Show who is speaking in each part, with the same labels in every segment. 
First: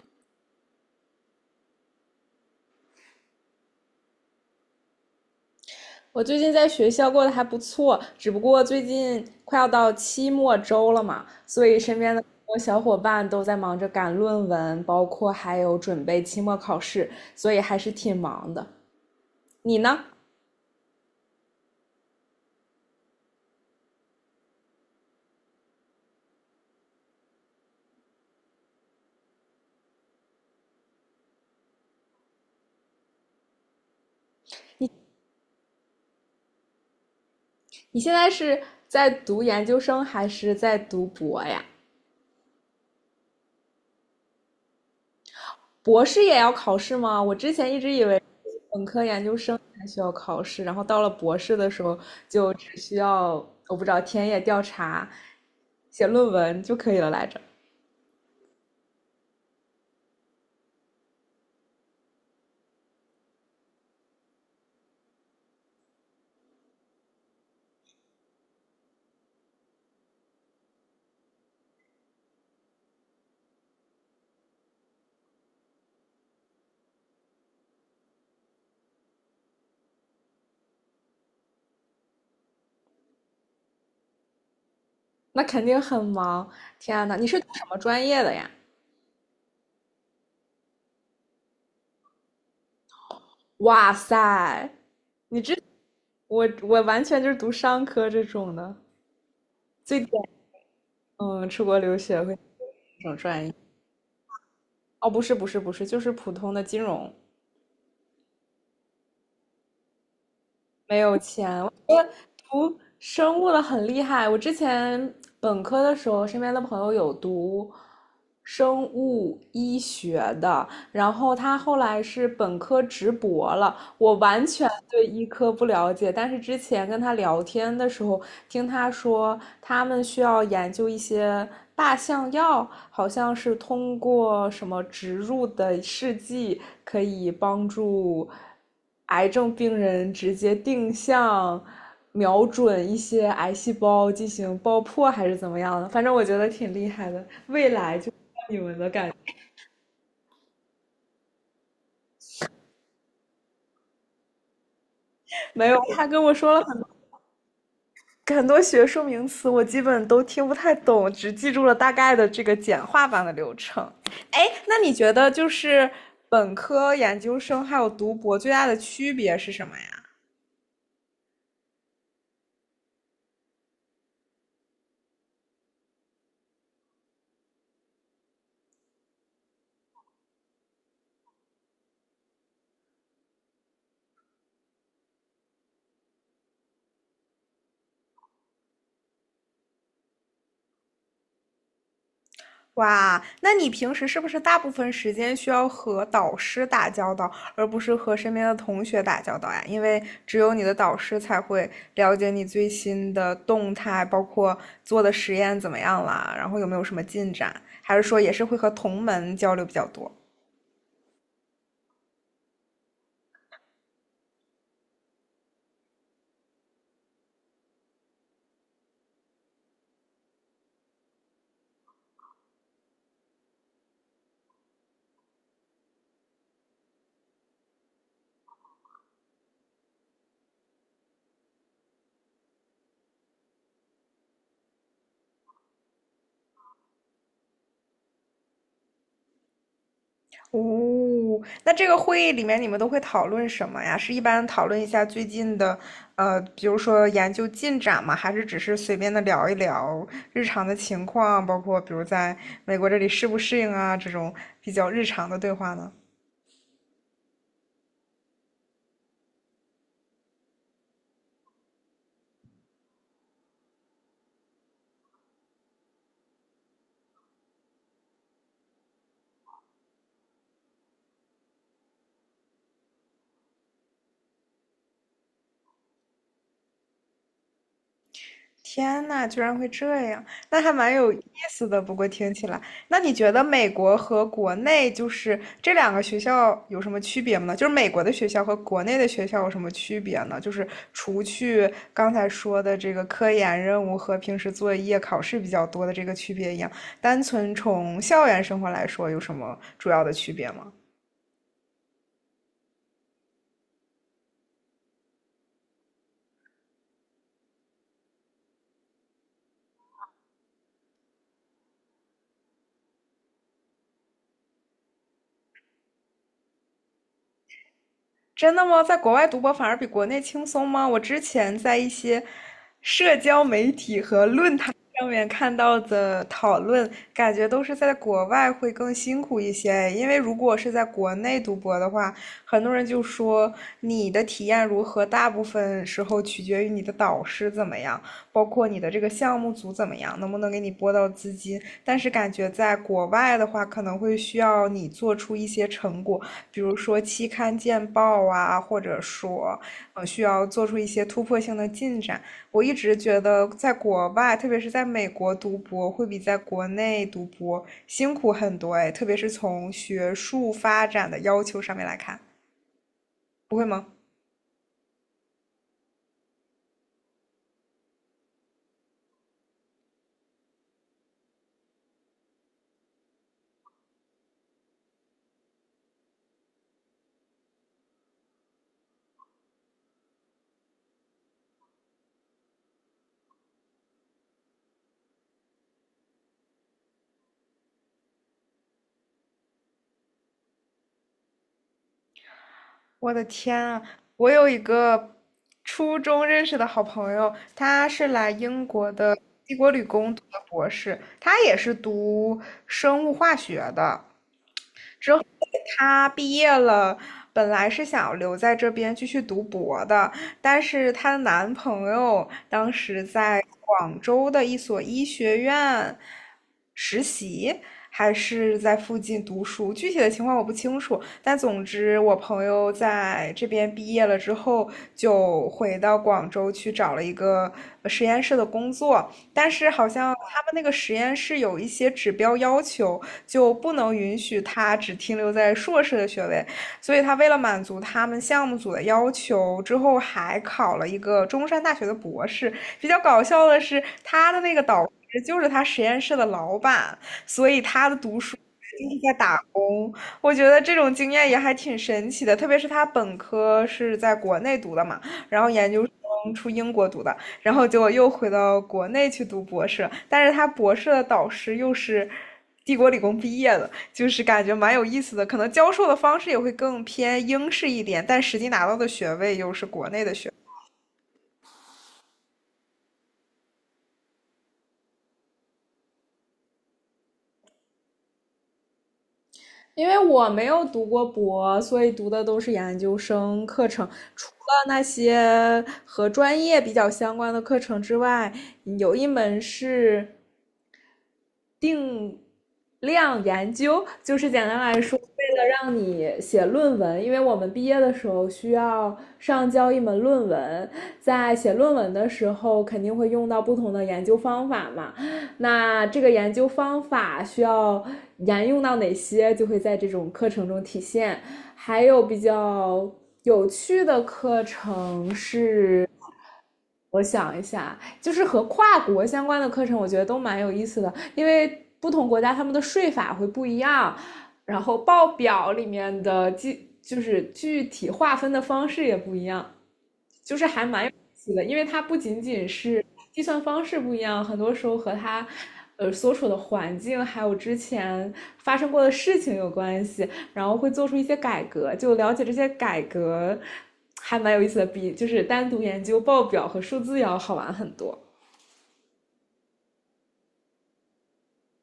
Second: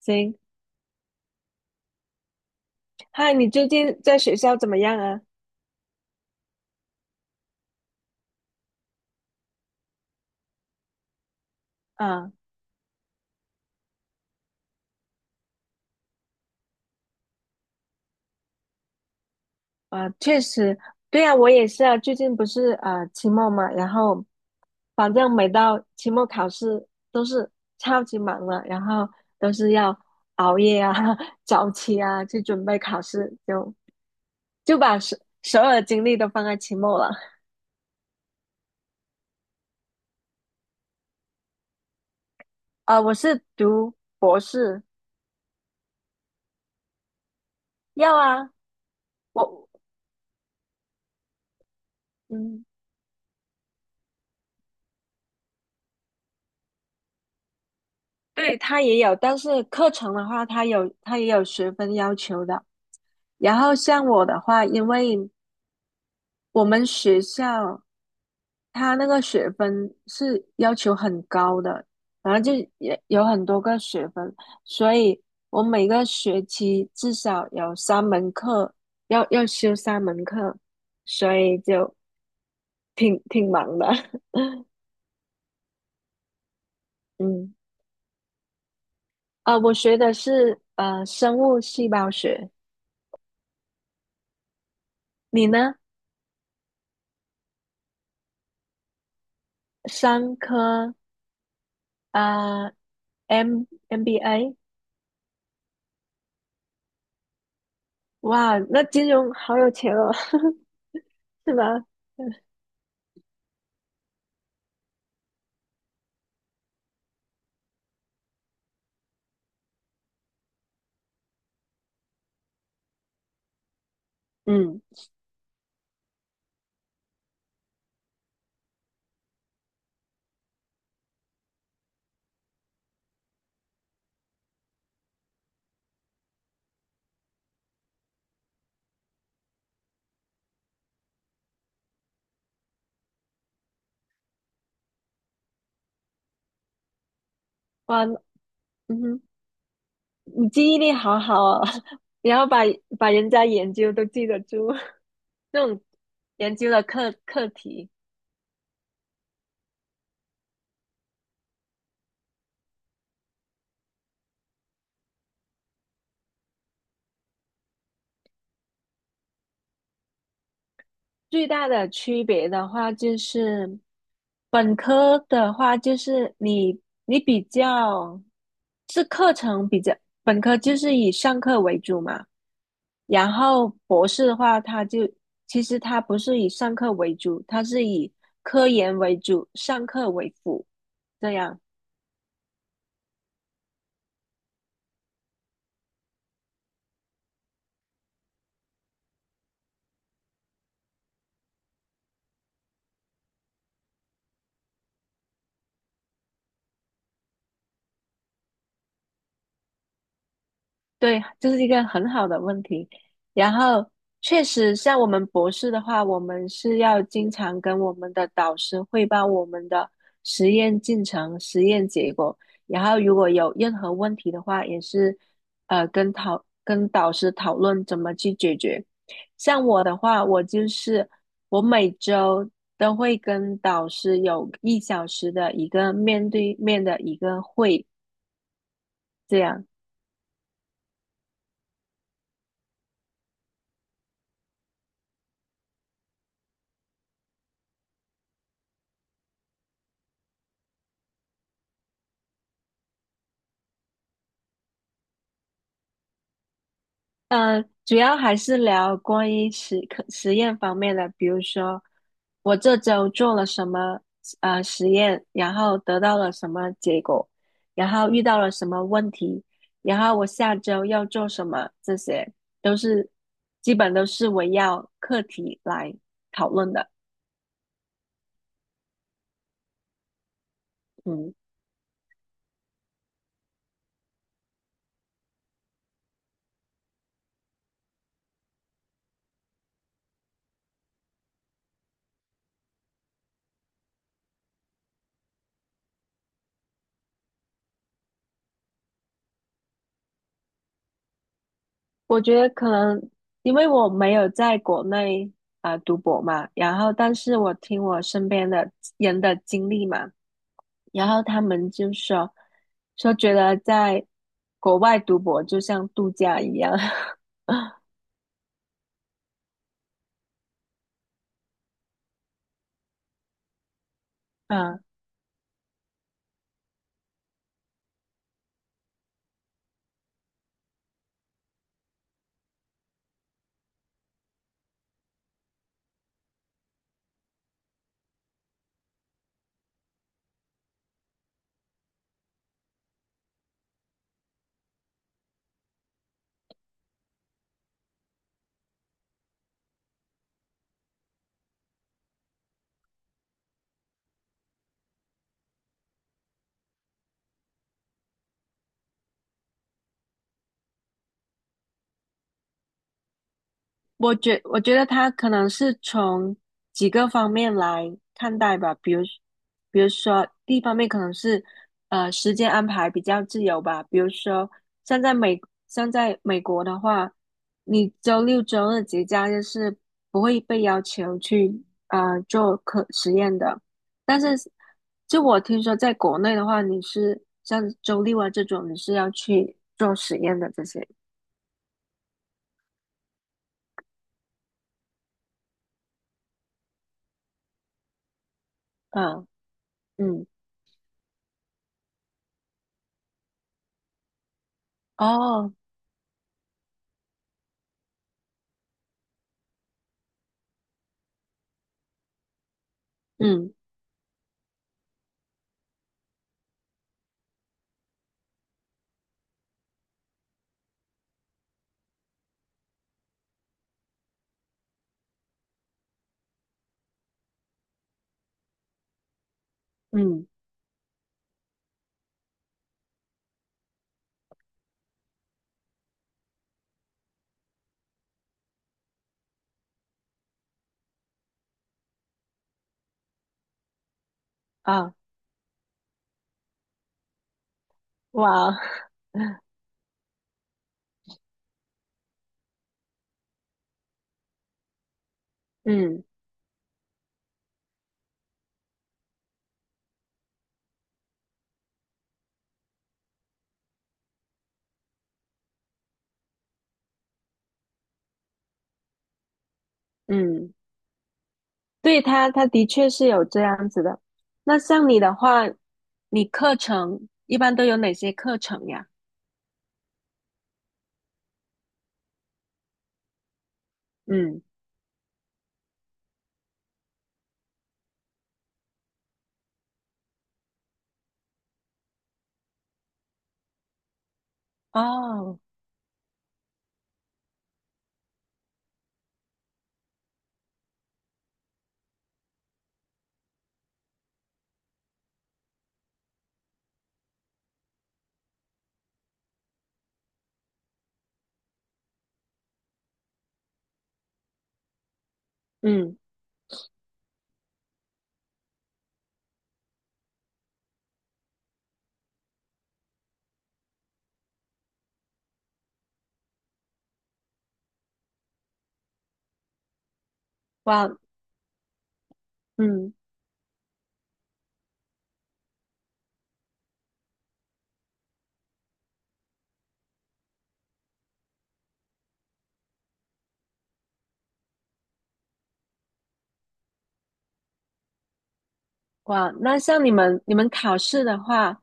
Speaker 1: 行，嗨，你最近在学校怎么样啊？
Speaker 2: 我最近在学校过得还不错，只不过最近快要到期末周了嘛，所以身边的
Speaker 1: 啊
Speaker 2: 小伙伴都在忙着赶论文，包括还有准备期末考试，所以还是挺忙的。你呢？
Speaker 1: 啊，确实，对啊，我也是啊。最近不是啊期末嘛，然后反正每到期末考试都是超级忙了，然后都是要熬夜啊、早起啊去准备考试，就把所有的精力都放在期末了。
Speaker 2: 你现在是在读研究生还是在读博呀？
Speaker 1: 啊，我是读博士，
Speaker 2: 博士也要考试吗？我之前一直以
Speaker 1: 要
Speaker 2: 为
Speaker 1: 啊，
Speaker 2: 本科、研究生
Speaker 1: 我
Speaker 2: 才需要考试，然后到了博士的时候就
Speaker 1: 嗯，
Speaker 2: 只需要，我不知道田野调查、写论文就可以了来着。
Speaker 1: 对，他也有，但是课程的话，他也有学分要求的。然后像我的话，因为我们学校它那个学分是要求很高的，然后就也有很多个学分，所以我每个学期至少有三门课要修三门课，所以就挺忙的。
Speaker 2: 那肯定很忙。天呐，你是读
Speaker 1: 嗯，
Speaker 2: 什么专业的呀？
Speaker 1: 啊，我学的是生物细胞学，
Speaker 2: 哇塞，
Speaker 1: 你呢？
Speaker 2: 我完全就是读商科这种的。最
Speaker 1: 商科
Speaker 2: 嗯，出国留学会
Speaker 1: 啊
Speaker 2: 这种专业？
Speaker 1: ，M MBA，
Speaker 2: 哦，不是不是不是，就是普通的金融，
Speaker 1: 哇，那金融好有钱哦，
Speaker 2: 没有
Speaker 1: 是
Speaker 2: 钱。我
Speaker 1: 吧？
Speaker 2: 觉得读生物的很厉害。我之前本科的时候，身边的朋友有读生物医学的，然后他后来是本科直博了，我完全
Speaker 1: 嗯，
Speaker 2: 对医科不了解，但是之前跟他聊天的时候，听他说他们需要研究一些靶向药，好像是通过什么植入的试剂可以帮助癌症病人直接定向瞄准一些癌细胞进行爆破，还是怎么样的？反正我觉得挺厉害的，未来
Speaker 1: 哇，
Speaker 2: 就。你们的
Speaker 1: 嗯
Speaker 2: 感觉
Speaker 1: 哼，你记忆力好好哦，然后把人家研究都记得住。那
Speaker 2: 没有，
Speaker 1: 种
Speaker 2: 他跟我说
Speaker 1: 研
Speaker 2: 了
Speaker 1: 究的课题。
Speaker 2: 很多学术名词我基本都听不太懂，只记住了大概的这个简化版的流程。哎，那你觉得就是本科、研究生还有读博最大的区别是什么呀？
Speaker 1: 最大的区别的话，就是本科的话，就是你比较是课程比较，本科就是以上课为主嘛，然后博士的话，它就其实它不是以上课为主，它是以科研为主，上课为辅这样。
Speaker 2: 哇，那你平时是不是大部分时间需要和导师打交道，而不是和身边的同学打交道呀？因为只有你的导师才会了解你最新的动态，包括做的实验怎么样啦，然后有没有什么进展，还是说也是会和同门交流比较多？
Speaker 1: 对，这是一个很好的问题。然后，确实，像我们博士的话，我们是要经常跟我们的导师汇报我们的实验进程、实验结果。然后，如果有任何问题的话，也是跟导师讨论怎么去解决。像我的话，我就是我每周都会跟导师有一小时的一个面对面的一个会，这样。
Speaker 2: 哦，那这个会议里面你们都会讨论什么呀？是一般讨论一下最近的，比如说研究进展吗？还是只是随便的聊一聊日常的情况，包括比如在美国这里适不适应啊，这种比较日常的对话呢？
Speaker 1: 主要还是聊关于实验方面的，比如说我这周做了什么实验，然后得到了什么结果，然后遇到了什么问题，然后我下周要做什么，这些都是基本都是围绕课题来讨论的。
Speaker 2: 天呐，居然会这样，那还蛮有意
Speaker 1: 嗯，
Speaker 2: 思的。不过听起来，那你觉得美国和国内就是这两个学校有什么区别吗？就是美国的学校和国内的学校有什么区别呢？就是除去刚才说的这个科研任务和平时作业、考试比较多的这个区别一样，单纯从校园生活来说，有什么主要的区别吗？
Speaker 1: 我觉得可能因为我没有在国内啊、读博嘛，然后但是我听我身边的人的经历嘛。然后他们就说觉得在国外读博就像度假一样，
Speaker 2: 真的吗？在国外读博反而比国内轻松吗？我之前在一些社交媒体和论坛
Speaker 1: 嗯
Speaker 2: 上面看到的讨论，感觉都是在国外会更辛苦一些。因为如果是在国内读博的话，很多人就说你的体验如何，大部分时候取决于你的导师怎么样，包括你的这个项目组怎么样，能不能给你拨到资金。但是感觉在国外的话，可能会需要你做出一些成果，比如说期刊见报啊，或者说，需要做出一些突破性的进展。我一直觉得，在国外，特别是在美国读博，会比在国内读博辛苦很多哎，特别是从学术发展的要求上面来看，不会吗？
Speaker 1: 我觉得他可能是从几个方面来看待吧，比如说第一方面可能是时间安排比较自由吧，比如说像在美像在美国的话，你周六周日节假日是不会被要求去啊做科实验的，但是就我听说在国内的话，你是像周六啊这种你是要去做实验的这些，
Speaker 2: 我的天啊，我有一个初中认识的好朋友，他是来英国的
Speaker 1: 嗯
Speaker 2: 帝国理工读
Speaker 1: 嗯
Speaker 2: 的博士，他也是读生物化学的。
Speaker 1: 哦
Speaker 2: 她毕业了，本来是想留在这边继续读博的，但是她的男朋友当时在
Speaker 1: 嗯
Speaker 2: 广州的一所医学院实习，还是在附近读书，具体的情况我不清楚。但总之，我朋友在这边毕业了之后，就回到广州去找了一个实验室的工作。但是好像
Speaker 1: 嗯。
Speaker 2: 他们那个实验室有一些指标要求，就不能允许他只停留在硕士的学位，所以他为了满足他们项目组的要求，之后还考了一个中山大学的博士。比较搞笑的是，他的那个导
Speaker 1: 啊，
Speaker 2: 师就是他实验室的老板，所以他的读书。
Speaker 1: 哇，
Speaker 2: 就是在打工，我觉得这种经验也还挺神奇的，特别是他本科是在国内读的嘛，然后研究
Speaker 1: 嗯
Speaker 2: 生出英国读的，然后结果又回到国内去读博士，但是他博士的导师又是帝国理工毕业的，就是感觉蛮有意思的。可能教授的方式也会更偏英式一点，但实际拿到的学位又是国内的学位。
Speaker 1: 嗯，对他，他的确是有这样子的。那像你的话，你课程一般都有哪些课程呀？
Speaker 2: 因为我没有读过博，所以读的都是研究生课程。除了
Speaker 1: 嗯，
Speaker 2: 那些和专业比较相关的课程之外，有一门是定量研究，就是简单来说，为
Speaker 1: 哦，
Speaker 2: 了让你写论文，因为我们毕业的时候需要上交一门论文，在写论文的时候肯定会用到不同的研究方法嘛。那这个研究方法需要沿用到哪些，就会在这种课程中体现。还有比较有趣的课程是，
Speaker 1: 嗯，
Speaker 2: 我想一下，就是和跨国相关的课程，我觉得都蛮有意思的，因为不同国家他们的税法会不一样，然后报表里面的具就是具体划分的方式也不一样。就是还蛮
Speaker 1: 哇，
Speaker 2: 有意思的，因为它不仅仅是
Speaker 1: 嗯
Speaker 2: 计算方式不一样，很多时候和它所处的环境还有之前发生过的事情有关系，然后会做出一些改革，就了解这些改革还蛮有意思的，比就是单独研究报表和数字要好玩很多。
Speaker 1: 哇，那像你们考试的话，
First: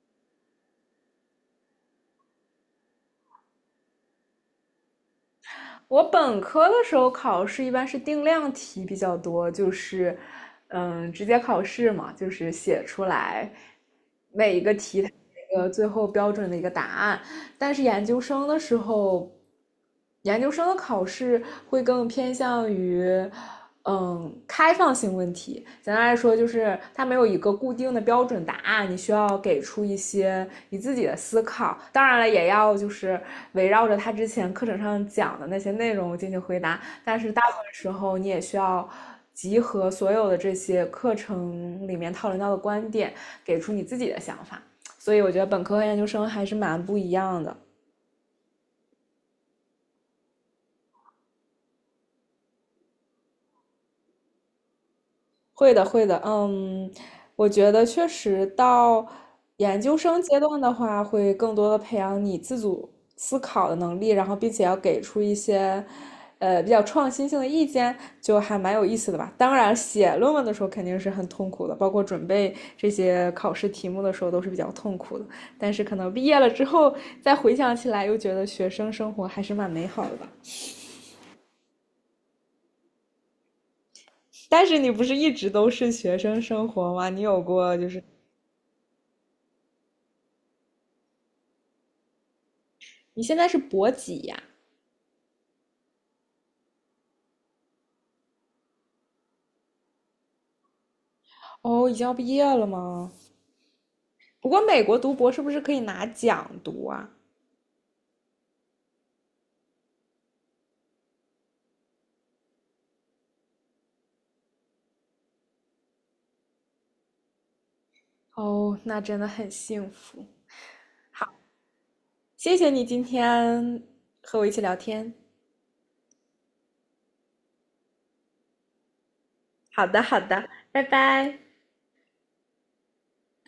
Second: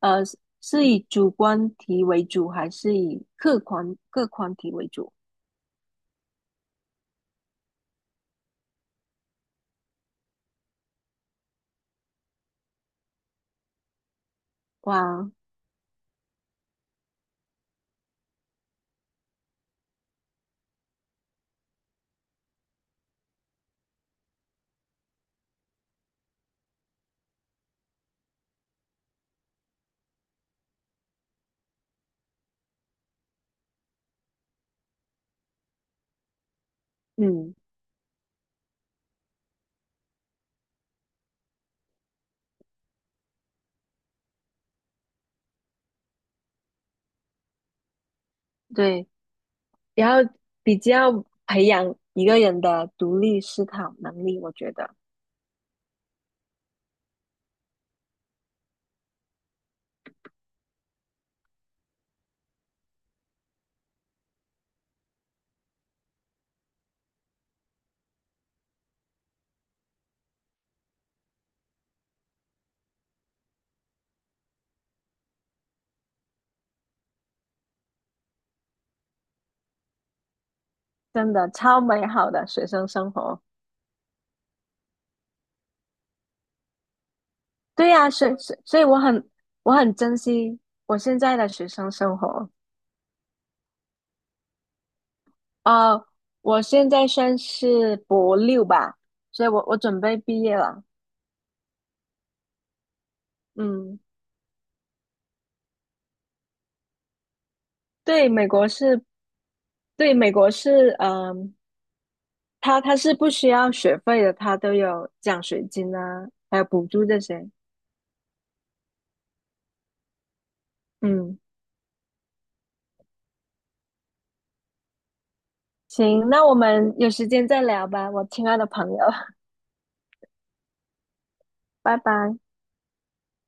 Speaker 1: 是以主观题为主，还是以客观题为主？
Speaker 2: 我本科的时候考试一般是定量题比较多，就是，嗯，直接考试嘛，就是写出来
Speaker 1: 哇，
Speaker 2: 个最后标准的一个答案。但是研究生的时候研究生的考试会更偏向于，嗯，开放性问题。简单来说，就是它没有一个固定的标准答案，你需要给出一些你自己的思考。当然了，也要就是围绕着他之前课程上讲的那些内容进行回答。但是大部
Speaker 1: 嗯，
Speaker 2: 分时候，你也需要集合所有的这些课程里面讨论到的观点，给出你自己的想法。所以我觉得本科和研究生还是蛮不一样的。
Speaker 1: 对，然后比较培养一个人的独立思考能力，我觉得。
Speaker 2: 会的，会的，嗯，我觉得确实到研究生阶段的话，会更多的培养你自主思考的能力，然后并且要给出一些，比较创新性的意见，就还蛮有意思的吧。当然，写论文的时候肯定是很痛苦的，包括准备这些考试题目的时候都是比较痛苦的。但是可能毕业了之后，再回想起来，又觉得学生生活还是蛮美好的吧。
Speaker 1: 真的超美好的学生生活。
Speaker 2: 但是你不是一直都是学生生活吗？你有过就
Speaker 1: 对
Speaker 2: 是
Speaker 1: 呀、所以我很我很珍惜我现在的学生生活。
Speaker 2: 你现在是博几呀？
Speaker 1: 呃，我现在算是博六吧，所以我准备毕业了。
Speaker 2: 哦，已经要毕业了吗？
Speaker 1: 嗯，
Speaker 2: 不过美国读博是不是可以拿奖读啊？
Speaker 1: 对，美国是，对，美国是，嗯、它是不需要学费的，它都有奖学金啊，还有补助这些。
Speaker 2: 哦，那真的很幸福。
Speaker 1: 嗯，
Speaker 2: 谢谢你今天和我一起聊天。
Speaker 1: 行，那我们有时间再聊吧，我亲爱的朋友，
Speaker 2: 好的，好的，拜拜。
Speaker 1: 拜拜。